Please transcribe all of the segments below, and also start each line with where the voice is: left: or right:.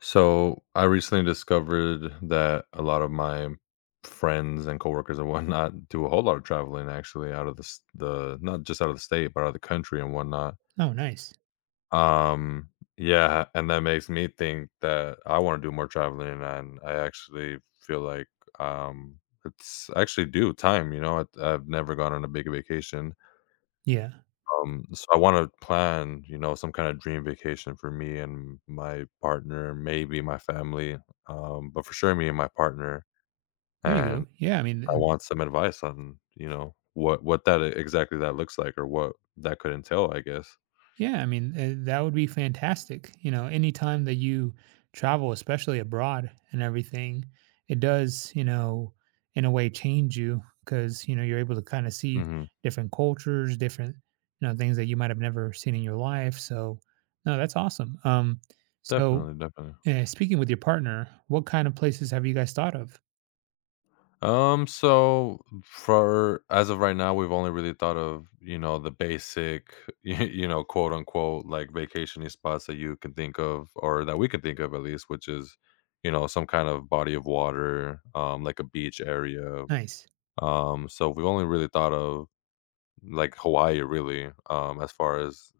left: So I recently discovered that a lot of my friends and coworkers and whatnot do a whole lot of traveling actually out of the not just out of the state but out of the country and whatnot.
right: Oh, nice.
left: Um, yeah, and that makes me think that I want to do more traveling, and I actually feel like um, it's I actually do time. I've never gone on a big vacation.
right: Yeah.
left: So I want to plan, some kind of dream vacation for me and my partner, maybe my family, but for sure me and my partner.
right: There you
left: And
right: go. Yeah.
left: I want some advice on, what that exactly that looks like or what that could entail, I guess.
right: Yeah. I mean, that would be fantastic. You know, anytime that you travel, especially abroad and everything, it does, you know, in a way change you because, you know, you're able to kind of see
left: hmm
right: different cultures, different, you know, things that you might have never seen in your life. So, no, that's awesome. So,
left: Definitely, definitely.
right: Speaking with your partner, what kind of places have you guys thought of?
left: So for as of right now, we've only really thought of, you know, the basic, you know, quote unquote, like vacationing spots that you can think of or that we can think of at least, which is, some kind of body of water, like a beach area.
right: Nice.
left: So we've only really thought of like Hawaii really, as far as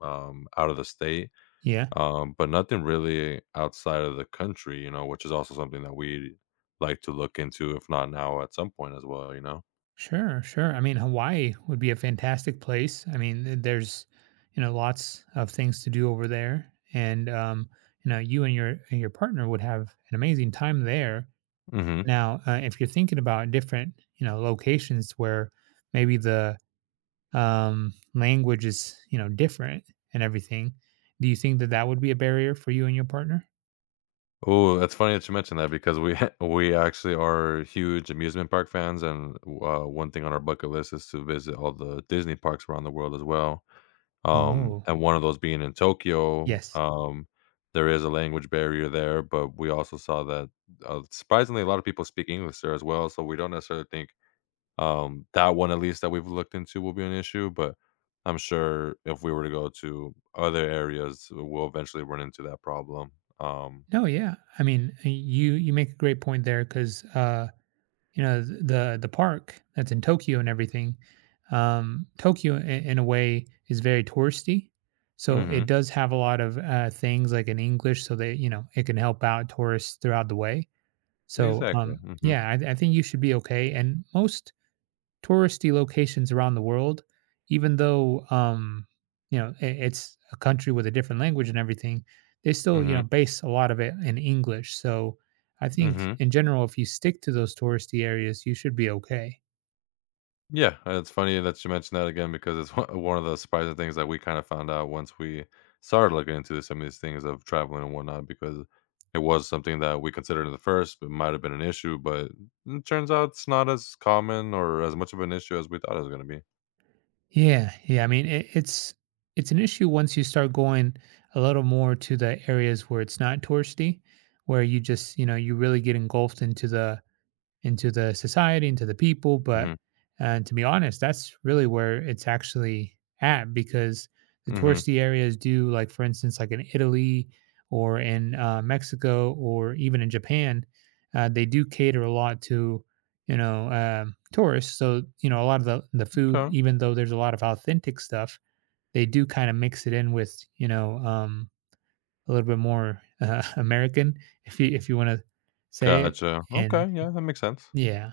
left: out of the state,
right: Yeah.
left: but nothing really outside of the country, you know, which is also something that we like to look into, if not now, at some point as well, you know.
right: Sure, sure. I mean, Hawaii would be a fantastic place. I mean, there's, you know, lots of things to do over there, and you know, you and your partner would have an amazing time there.
left: hmm
right: Now, if you're thinking about different, you know, locations where maybe the language is, you know, different and everything, do you think that that would be a barrier for you and your partner?
left: Oh, that's funny that you mentioned that because we we actually are huge amusement park fans, and one thing on our bucket list is to visit all the Disney parks around the world as well. Um,
right: Oh,
left: and one of those being in Tokyo.
right: yes.
left: There is a language barrier there, but we also saw that surprisingly a lot of people speak English there as well. So we don't necessarily think that one at least that we've looked into will be an issue, but I'm sure if we were to go to other areas, we'll eventually run into that problem. Um,
right: No, yeah. I mean, you make a great point there because you know, the park that's in Tokyo and everything. Tokyo, in a way, is very touristy, so it
left: mhm,
right: does have a lot of things like in English, so that you know it can help out tourists throughout the way. So,
left: exactly. Mhm,
right: yeah, I think you should be okay. And most touristy locations around the world, even though you know I it's a country with a different language and everything, they still you
left: mhm,
right: know base a lot of it in English. So I think
left: mhm.
right: in general, if you stick to those touristy areas, you should be okay.
left: Yeah, and it's funny that you mentioned that again because it's one of the surprising things that we kind of found out once we started looking into some of these things of traveling and whatnot because it was something that we considered at the first. It might have been an issue, but it turns out it's not as common or as much of an issue as we thought it was going to be.
right: Yeah, yeah. I mean, it's an issue once you start going a little more to the areas where it's not touristy, where you just you know you really get engulfed into the society, into the people. But
left: hmm
right: to be honest, that's really where it's actually at because the
left: hmm
right: touristy areas do, like for instance, like in Italy or in Mexico or even in Japan, they do cater a lot to you know tourists. So you know a lot of the food,
left: Okay.
right: even though there's a lot of authentic stuff, they do kind of mix it in with you know a little bit more American, if you want to say it.
left: Gotcha.
right: And
left: Okay, yeah, that makes sense.
right: yeah.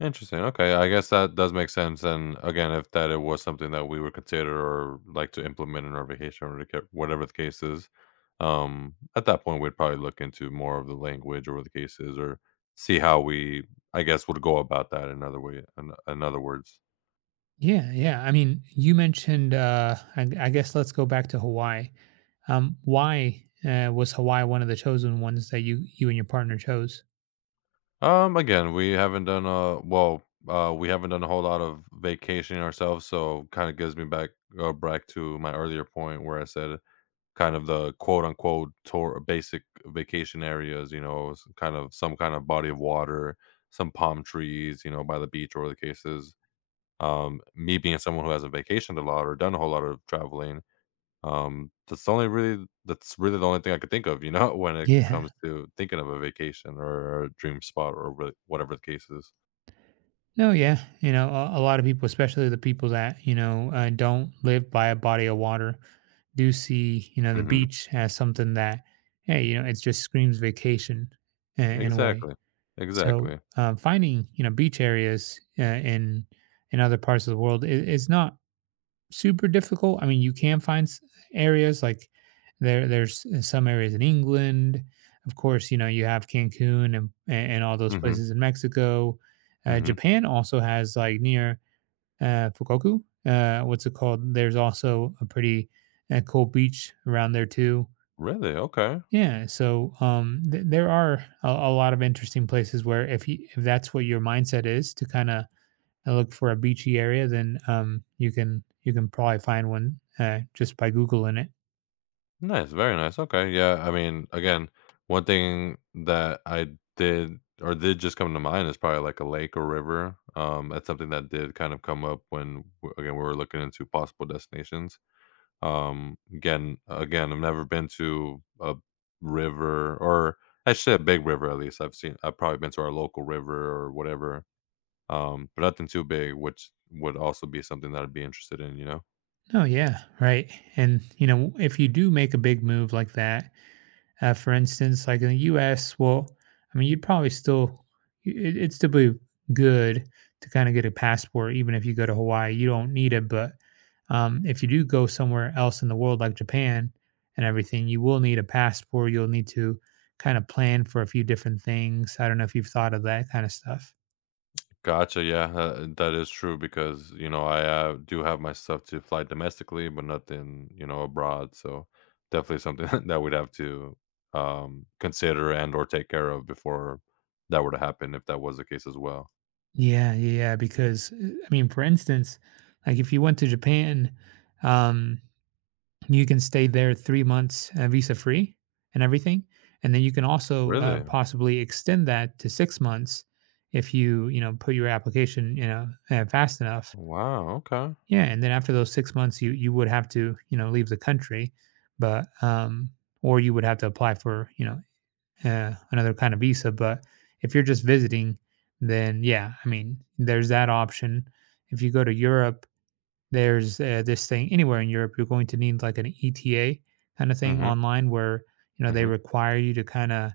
left: Interesting. Okay, I guess that does make sense. And again, if that it was something that we would consider or like to implement in our vacation or to whatever the case is, at that point we'd probably look into more of the language or the cases or see how we, I guess, would go about that. In other words,
right: Yeah, yeah. I mean, you mentioned. I guess let's go back to Hawaii. Why was Hawaii one of the chosen ones that you and your partner chose?
left: again, we haven't done a we haven't done a whole lot of vacationing ourselves, so kind of gives me back back to my earlier point where I said kind of the quote unquote tour basic vacation areas, you know, s kind of some kind of body of water, some palm trees, you know, by the beach or the cases. Me being someone who hasn't vacationed a lot or done a whole lot of traveling, that's only really that's really the only thing I could think of, you know, when it
right: Yeah.
left: comes to thinking of a vacation or a dream spot or whatever the case is.
right: No, yeah. You know, a lot of people, especially the people that you know don't live by a body of water, do see you know the
left: Mhm.
right: beach as something that hey, you know, it just screams vacation in a way.
left: Exactly.
right: So
left: Exactly.
right: finding you know beach areas in other parts of the world is not super difficult. I mean, you can find areas like there. There's some areas in England, of course. You know, you have Cancun and all those
left: Mhm.
right: places in Mexico.
left: Mhm.
right: Japan also has like near Fukoku. What's it called? There's also a pretty cool beach around there too.
left: Really? Okay.
right: Yeah, so there are a lot of interesting places where if that's what your mindset is to kind of and look for a beachy area, then you can probably find one just by googling it.
left: Nice, very nice. Okay, yeah. I mean, again, one thing that I did just come to mind is probably like a lake or river. That's something that did kind of come up when again we were looking into possible destinations. Again, I've never been to a river or I should say a big river at least. I've probably been to our local river or whatever. But nothing too big, which would also be something that I'd be interested in, you know.
right: Oh yeah, right. And you know, if you do make a big move like that, for instance, like in the U.S., well, I mean, you'd probably still it'd still be good to kind of get a passport, even if you go to Hawaii. You don't need it, but if you do go somewhere else in the world, like Japan and everything, you will need a passport. You'll need to kind of plan for a few different things. I don't know if you've thought of that kind of stuff.
left: Gotcha. Yeah, that is true because you know I do have my stuff to fly domestically, but nothing you know abroad. So definitely something that we'd have to consider and or take care of before that were to happen, if that was the case as well.
right: Yeah, yeah, yeah, because, I mean, for instance, like if you went to Japan, um, you can stay there 3 months, visa-free and everything, and then you can also,
left: Really?
right: possibly extend that to 6 months if you, you know, put your application, you know, fast enough.
left: Wow. Okay.
right: Yeah, and then after those 6 months, you would have to, you know, leave the country, but, um or you would have to apply for, you know, another kind of visa. But if you're just visiting, then yeah, I mean, there's that option. If you go to Europe, there's this thing anywhere in Europe, you're going to need like an ETA kind of thing
left: Mm-hmm.
right: online where, you know, they
left: Mm-hmm.
right: require you to kind of,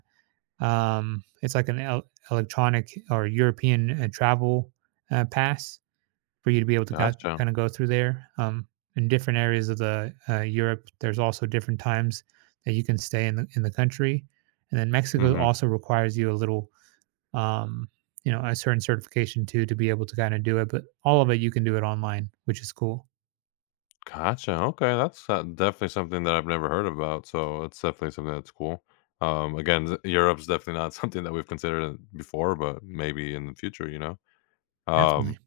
right: it's like an electronic or European travel pass for you to be able to
left: Gotcha.
right: kind of go through there. In different areas of the Europe, there's also different times that you can stay in the country, and then Mexico
left: Mm-hmm.
right: also requires you a little, um, you know, a certain certification too to be able to kind of do it. But all of it, you can do it online, which is cool.
left: Gotcha. Okay, that's definitely something that I've never heard about. So it's definitely something that's cool. Again, Europe's definitely not something that we've considered before, but maybe in the future, you know. Um,
right: Definitely.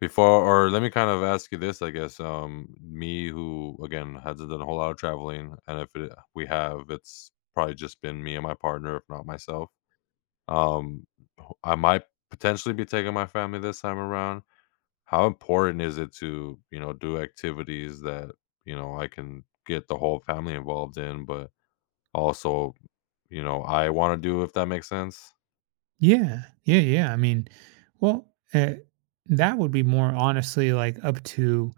left: before or Let me kind of ask you this, I guess. Me who again hasn't done a whole lot of traveling, and if it, we have, it's probably just been me and my partner, if not myself. Um, I might potentially be taking my family this time around. How important is it to you know do activities that you know I can get the whole family involved in, but also you know I want to do if that makes sense.
right: Yeah, yeah, yeah. I mean, well, uh, that would be more honestly like up to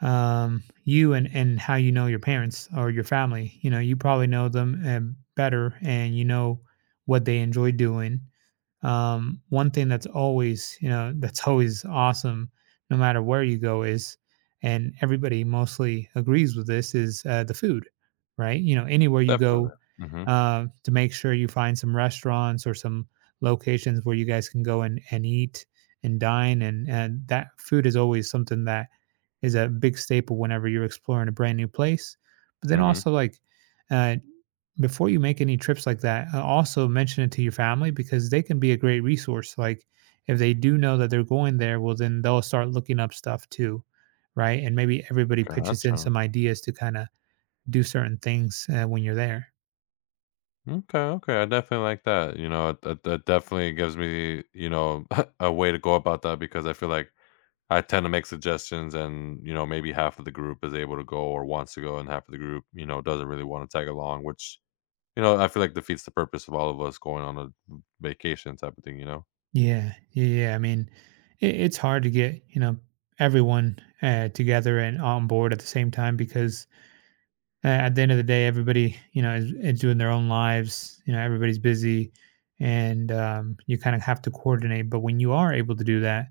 right: you and how you know your parents or your family. You know, you probably know them better, and you know what they enjoy doing. One thing that's always, you know, that's always awesome, no matter where you go, is, and everybody mostly agrees with this, is the food, right? You know, anywhere you go,
left: Definitely. Mm-hmm.
right: to make sure you find some restaurants or some locations where you guys can go and eat and dine, and that food is always something that is a big staple whenever you're exploring a brand new place. But then
left: Mm-hmm.
right: also like uh, before you make any trips like that, also mention it to your family because they can be a great resource. Like if they do know that they're going there, well then they'll start looking up stuff too, right? And maybe everybody pitches in
left: Gotcha.
right: some ideas to kind of do certain things when you're there.
left: Okay, okay. I definitely like that. You know, that definitely gives me, you know, a way to go about that because I feel like I tend to make suggestions and, you know, maybe half of the group is able to go or wants to go and half of the group, you know, doesn't really want to tag along, which, you know, I feel like defeats the purpose of all of us going on a vacation type of thing, you know?
right: Yeah, yeah. yeah. I mean, it's hard to get you know everyone together and on board at the same time because at the end of the day, everybody, you know, is doing their own lives. You know, everybody's busy and you kind of have to coordinate. But when you are able to do that,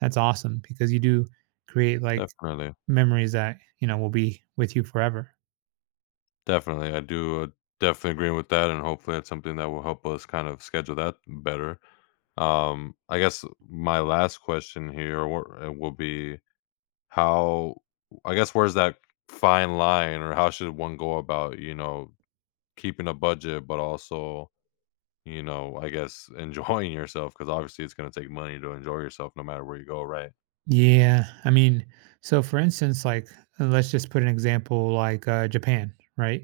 right: that's awesome because you do create like
left: Definitely.
right: memories that, you know, will be with you forever.
left: Definitely. I do definitely agree with that. And hopefully it's something that will help us kind of schedule that better. I guess my last question here will be, how, I guess, where's that fine line or how should one go about, you know, keeping a budget, but also, you know, I guess enjoying yourself because obviously it's gonna take money to enjoy yourself no matter where you go, right?
right: Yeah. I mean, so for instance, like, let's just put an example like Japan, right?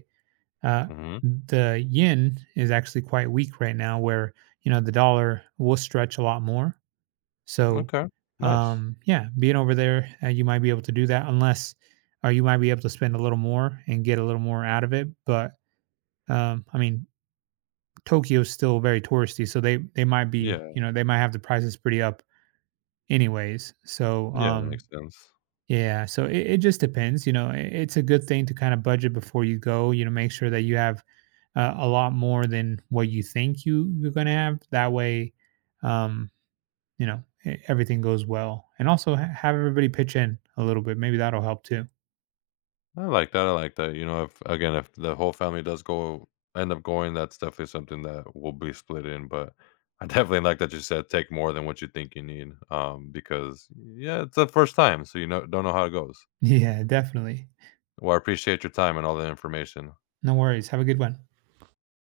right: Uh,
left: Mhm.
right: the yen is actually quite weak right now, where, you know, the dollar will stretch a lot more. So,
left: Okay. Nice.
right: yeah, being over there, you might be able to do that unless, or you might be able to spend a little more and get a little more out of it. But I mean, Tokyo's still very touristy, so they might be,
left: Yeah.
right: you know, they might have the prices pretty up, anyways. So,
left: Yeah, that makes sense.
right: yeah, so it just depends. You know, it's a good thing to kind of budget before you go. You know, make sure that you have a lot more than what you think you're gonna have. That way, um, you know, everything goes well. And also have everybody pitch in a little bit. Maybe that'll help too.
left: I like that. I like that. You know, if again, if the whole family does go end up going, that's definitely something that will be split in. But I definitely like that you said take more than what you think you need. Because yeah, it's the first time, so you know don't know how it goes.
right: Yeah, definitely.
left: Well, I appreciate your time and all the information.
right: No worries. Have a good one.